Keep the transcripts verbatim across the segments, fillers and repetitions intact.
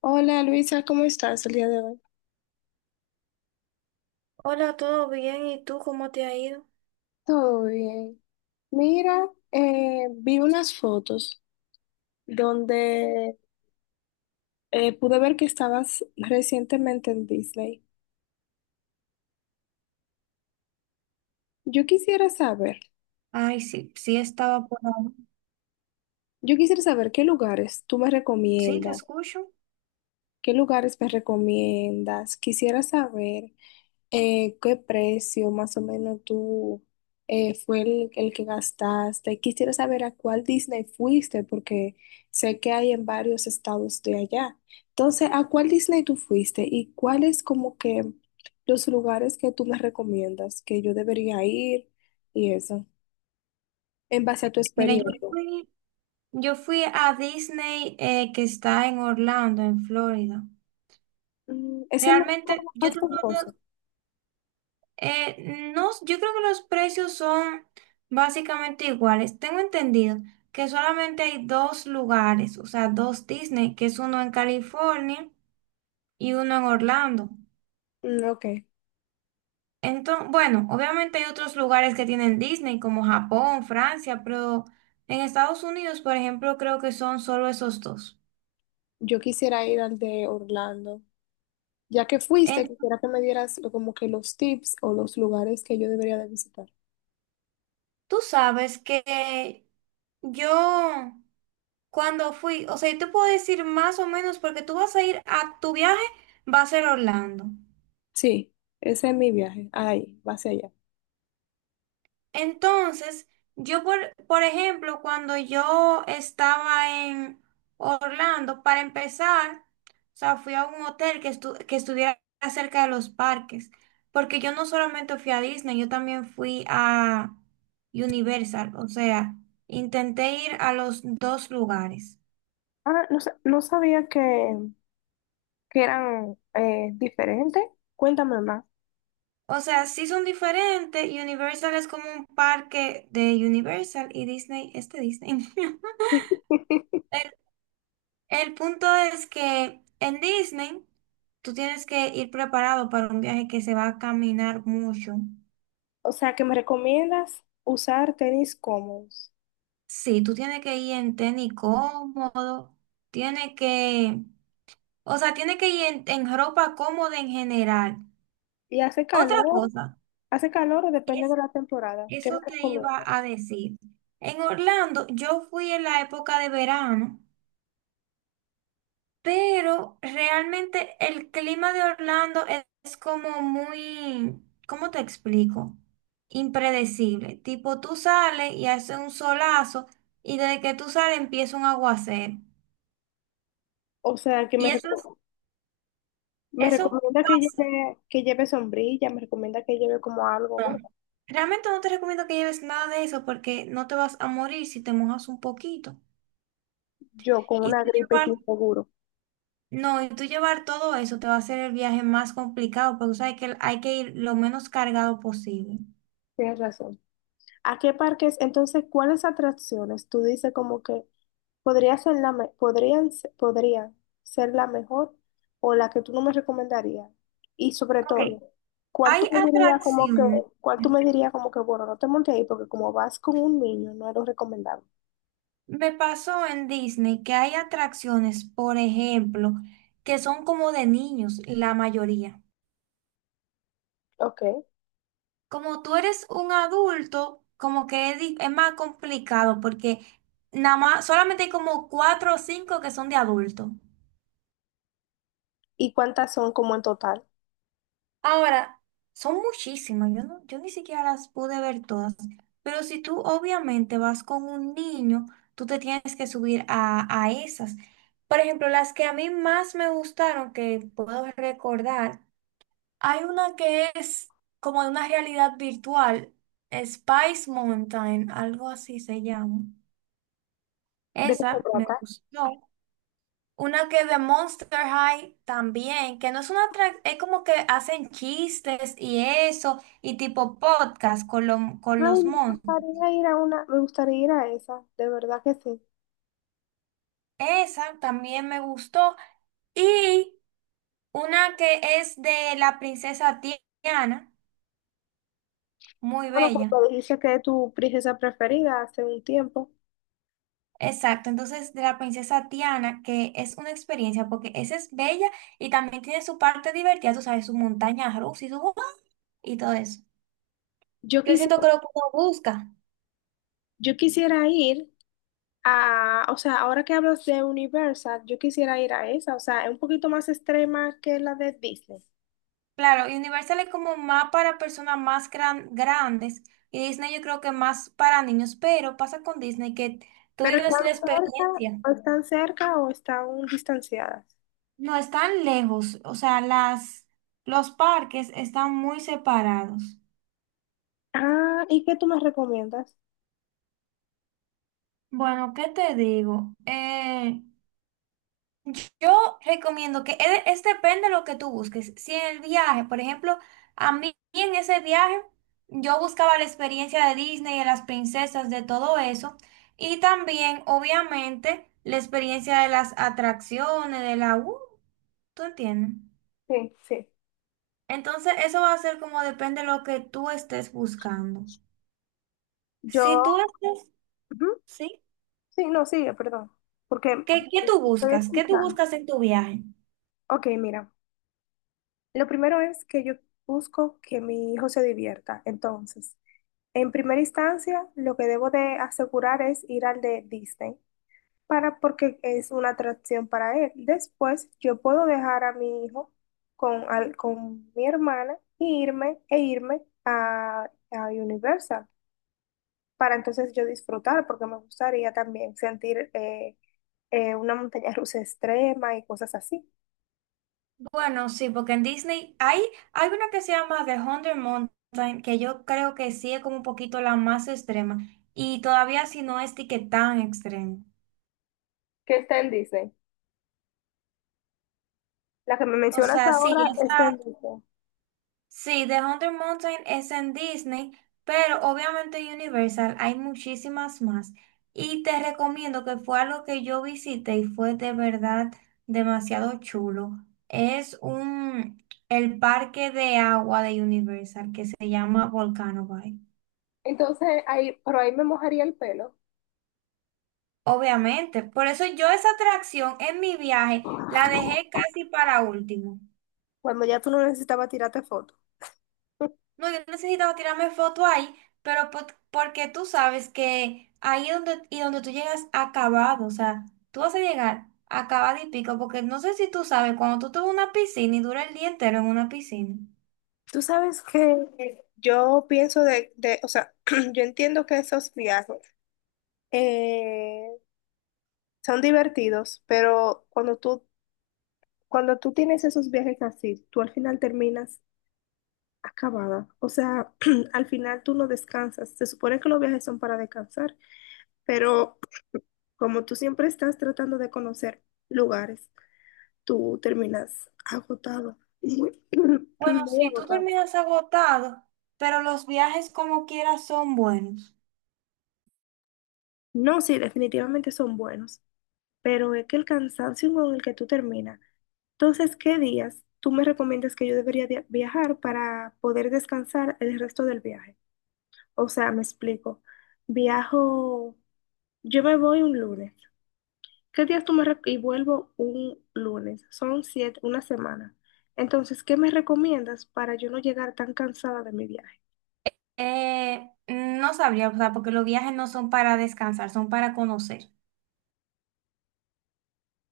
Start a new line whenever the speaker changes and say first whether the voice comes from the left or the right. left: Hola Luisa, ¿cómo estás el día de hoy?
right: Hola, ¿todo bien? ¿Y tú cómo te ha ido?
left: Todo bien. Mira, eh, vi unas fotos donde eh, pude ver que estabas recientemente en Disney. Yo quisiera saber,
right: Ay, sí, sí estaba por ahí.
left: yo quisiera saber qué lugares tú me
right: Sí, te
left: recomiendas,
right: escucho.
left: qué lugares me recomiendas. Quisiera saber. Eh, ¿qué precio más o menos tú eh, fue el, el que gastaste? Quisiera saber a cuál Disney fuiste, porque sé que hay en varios estados de allá. Entonces, ¿a cuál Disney tú fuiste y cuáles como que los lugares que tú me recomiendas que yo debería ir y eso, en base a tu
right: Mira, yo
left: experiencia?
right: fui, yo fui a Disney eh, que está en Orlando, en Florida.
left: Mm, ¿ese no es el
right: Realmente, yo
left: más
right: te puedo-
left: costoso?
right: eh, no, yo creo que los precios son básicamente iguales. Tengo entendido que solamente hay dos lugares, o sea, dos Disney, que es uno en California y uno en Orlando.
left: Mm, ok,
right: Entonces, bueno, obviamente hay otros lugares que tienen Disney, como Japón, Francia, pero en Estados Unidos, por ejemplo, creo que son solo esos dos.
left: yo quisiera ir al de Orlando. Ya que fuiste,
right: En-
left: quisiera que me dieras lo- como que los tips o los lugares que yo debería de visitar.
right: tú sabes que yo cuando fui, o sea, yo te puedo decir más o menos porque tú vas a ir a tu viaje, va a ser Orlando.
left: Sí, ese es mi viaje. Ahí, va hacia allá.
right: Entonces, yo, por, por ejemplo, cuando yo estaba en Orlando, para empezar, o sea, fui a un hotel que, estu- que estuviera cerca de los parques, porque yo no solamente fui a Disney, yo también fui a Universal, o sea, intenté ir a los dos lugares.
left: Ah, no, sa- no sabía que, que eran eh, diferentes. Cuéntame más.
right: O sea, sí son diferentes, Universal es como un parque de Universal y Disney es de Disney. El punto es que en Disney tú tienes que ir preparado para un viaje que se va a caminar mucho.
left: O sea, que me recomiendas usar tenis cómodos.
right: Sí, tú tienes que ir en tenis cómodo, tienes que, o sea, tienes que ir en, en ropa cómoda en general.
left: ¿Y hace
right: Otra
left: calor?
right: cosa,
left: ¿Hace calor o depende
right: es,
left: de la temporada? ¿Qué me
right: eso te iba
left: recomienda?
right: a decir. En Orlando, yo fui en la época de verano. Pero realmente el clima de Orlando es es como muy, ¿cómo te explico? Impredecible. Tipo, tú sales y hace un solazo y desde que tú sales empieza un aguacero.
left: O sea, que me,
right: Y eso es,
left: reco- me
right: eso
left: recomienda que
right: pasa.
left: lleve, que lleve sombrilla, me recomienda que lleve como algo,
right: No.
left: ¿verdad?
right: Realmente no te recomiendo que lleves nada de eso porque no te vas a morir si te mojas un poquito.
left: Yo con
right: Y
left: una
right: tú
left: gripe
right: llevar,
left: sin seguro.
right: no, y tú llevar todo eso te va a hacer el viaje más complicado porque tú sabes que hay que ir lo menos cargado posible.
left: Tienes razón. ¿A qué parques? Entonces, ¿cuáles atracciones tú dices como que podría ser la me- podrían, se- podría ser la mejor o la que tú no me recomendarías? Y sobre
right: Ok,
left: todo, ¿cuál tú
right: hay
left: me dirías como que,
right: atracciones.
left: cuál tú me dirías como que, bueno, no te montes ahí porque como vas con un niño, no es lo recomendable?
right: Me pasó en Disney que hay atracciones, por ejemplo, que son como de niños, la mayoría.
left: Ok.
right: Como tú eres un adulto, como que es, di- es más complicado porque nada más, solamente hay como cuatro o cinco que son de adulto.
left: ¿Y cuántas son como en total?
right: Ahora, son muchísimas, yo, no, yo ni siquiera las pude ver todas, pero si tú obviamente vas con un niño, tú te tienes que subir a, a esas. Por ejemplo, las que a mí más me gustaron, que puedo recordar, hay una que es como de una realidad virtual, Spice Mountain, algo así se llama.
left: ¿De qué se
right: Esa me
left: trata?
right: gustó. Una que de Monster High también, que no es una tra- es como que hacen chistes y eso, y tipo podcast con, lo- con
left: Ay,
right: los
left: me
right: monstruos.
left: gustaría ir a una, me gustaría ir a esa, de verdad que sí.
right: Esa también me gustó. Y una que es de la princesa Tiana, muy
left: Bueno,
right: bella.
left: porque dijiste que es tu princesa preferida hace un tiempo.
right: Exacto, entonces de la princesa Tiana, que es una experiencia, porque esa es bella y también tiene su parte divertida, tú sabes, su montaña rusa y su y todo eso.
left: Yo
right: Yo siento
left: quisiera
right: que lo que uno busca.
left: Yo quisiera ir a, o sea, ahora que hablas de Universal, yo quisiera ir a esa, o sea, es un poquito más extrema que la de Disney.
right: Claro, y Universal es como más para personas más gran- grandes y Disney yo creo que más para niños, pero pasa con Disney que tú
left: Pero
right: vives
left: están
right: la
left: cerca,
right: experiencia.
left: o están cerca o están distanciadas.
right: No están lejos, o sea, las, los parques están muy separados.
left: Ah, ¿y qué tú me recomiendas?
right: Bueno, ¿qué te digo? Eh, Yo recomiendo que es, es depende de lo que tú busques. Si en el viaje, por ejemplo, a mí en ese viaje yo buscaba la experiencia de Disney, de las princesas, de todo eso. Y también, obviamente, la experiencia de las atracciones, de la... Uh, ¿tú entiendes?
left: Sí, sí.
right: Entonces, eso va a ser como depende de lo que tú estés buscando.
left: Yo,
right: Si tú estás,
left: ujú.
right: ¿sí?
left: Sí, no, sigue, perdón, porque
right: ¿Qué, qué tú
left: estoy
right: buscas? ¿Qué tú
left: escuchando.
right: buscas en tu viaje?
left: Ok, mira, lo primero es que yo busco que mi hijo se divierta. Entonces, en primera instancia, lo que debo de asegurar es ir al de Disney, para porque es una atracción para él. Después, yo puedo dejar a mi hijo con, al- con mi hermana y irme, e irme a, a Universal, para entonces yo disfrutar, porque me gustaría también sentir eh, eh, una montaña rusa extrema y cosas así.
right: Bueno, sí, porque en Disney hay, hay una que se llama The Hundred Mountain, que yo creo que sí es como un poquito la más extrema, y todavía si no es de que tan extrema.
left: ¿Qué está en Disney? La que me
right: O
left: mencionas
right: sea, sí,
left: ahora es en
right: esa,
left: Disney.
right: sí, The Hundred Mountain es en Disney, pero obviamente en Universal hay muchísimas más. Y te recomiendo que fue algo que yo visité y fue de verdad demasiado chulo. Es un, el parque de agua de Universal que se llama Volcano Bay.
left: Entonces, ahí, pero ahí me mojaría el pelo,
right: Obviamente, por eso yo esa atracción en mi viaje la dejé casi para último.
left: cuando ya tú no necesitabas tirarte fotos.
right: No, yo necesitaba tirarme foto ahí, pero po- porque tú sabes que ahí es donde, y donde tú llegas acabado, o sea, tú vas a llegar acabado y pico, porque no sé si tú sabes, cuando tú te vas a una piscina y dura el día entero en una piscina,
left: Tú sabes que yo pienso de, de- o sea, yo entiendo que esos viajes eh, son divertidos, pero cuando tú, cuando tú tienes esos viajes así, tú al final terminas acabada. O sea, al final tú no descansas. Se supone que los viajes son para descansar, pero como tú siempre estás tratando de conocer lugares, tú terminas agotado. Muy,
right: bueno,
left: muy
right: sí tú
left: agotado.
right: terminas agotado, pero los viajes como quieras son buenos.
left: No, sí, definitivamente son buenos, pero es que el cansancio con el que tú terminas. Entonces, ¿qué días tú me recomiendas que yo debería de- viajar para poder descansar el resto del viaje? O sea, me explico. Viajo, yo me voy un lunes. ¿Qué días tú me rec- y vuelvo un lunes? Son siete, una semana. Entonces, ¿qué me recomiendas para yo no llegar tan cansada de mi viaje?
right: Eh, no sabría, o sea, porque los viajes no son para descansar, son para conocer.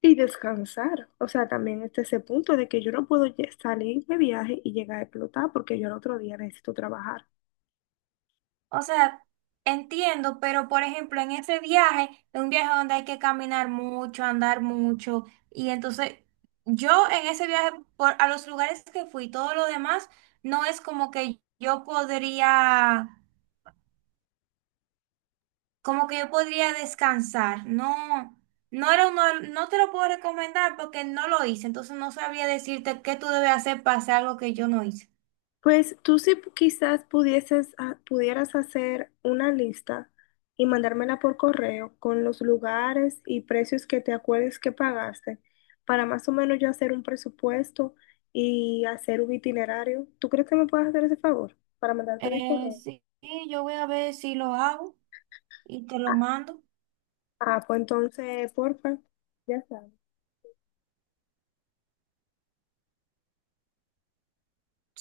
left: Y descansar. O sea, también este ese punto de que yo no puedo lle- salir de viaje y llegar a explotar porque yo al otro día necesito trabajar.
right: O sea, entiendo, pero por ejemplo, en ese viaje, es un viaje donde hay que caminar mucho, andar mucho, y entonces yo en ese viaje, por, a los lugares que fui, todo lo demás, no es como que yo podría, como que yo podría descansar, no, no era uno, no te lo puedo recomendar porque no lo hice, entonces no sabría decirte qué tú debes hacer para hacer algo que yo no hice.
left: Pues tú sí pu- quizás pudieses, ah, pudieras hacer una lista y mandármela por correo con los lugares y precios que te acuerdes que pagaste para más o menos yo hacer un presupuesto y hacer un itinerario. ¿Tú crees que me puedes hacer ese favor para mandarte mi
right: Eh,
left: correo?
right: sí, sí, yo voy a ver si lo hago y te lo
left: Ah,
right: mando.
left: ah, pues entonces, porfa, ya sabes.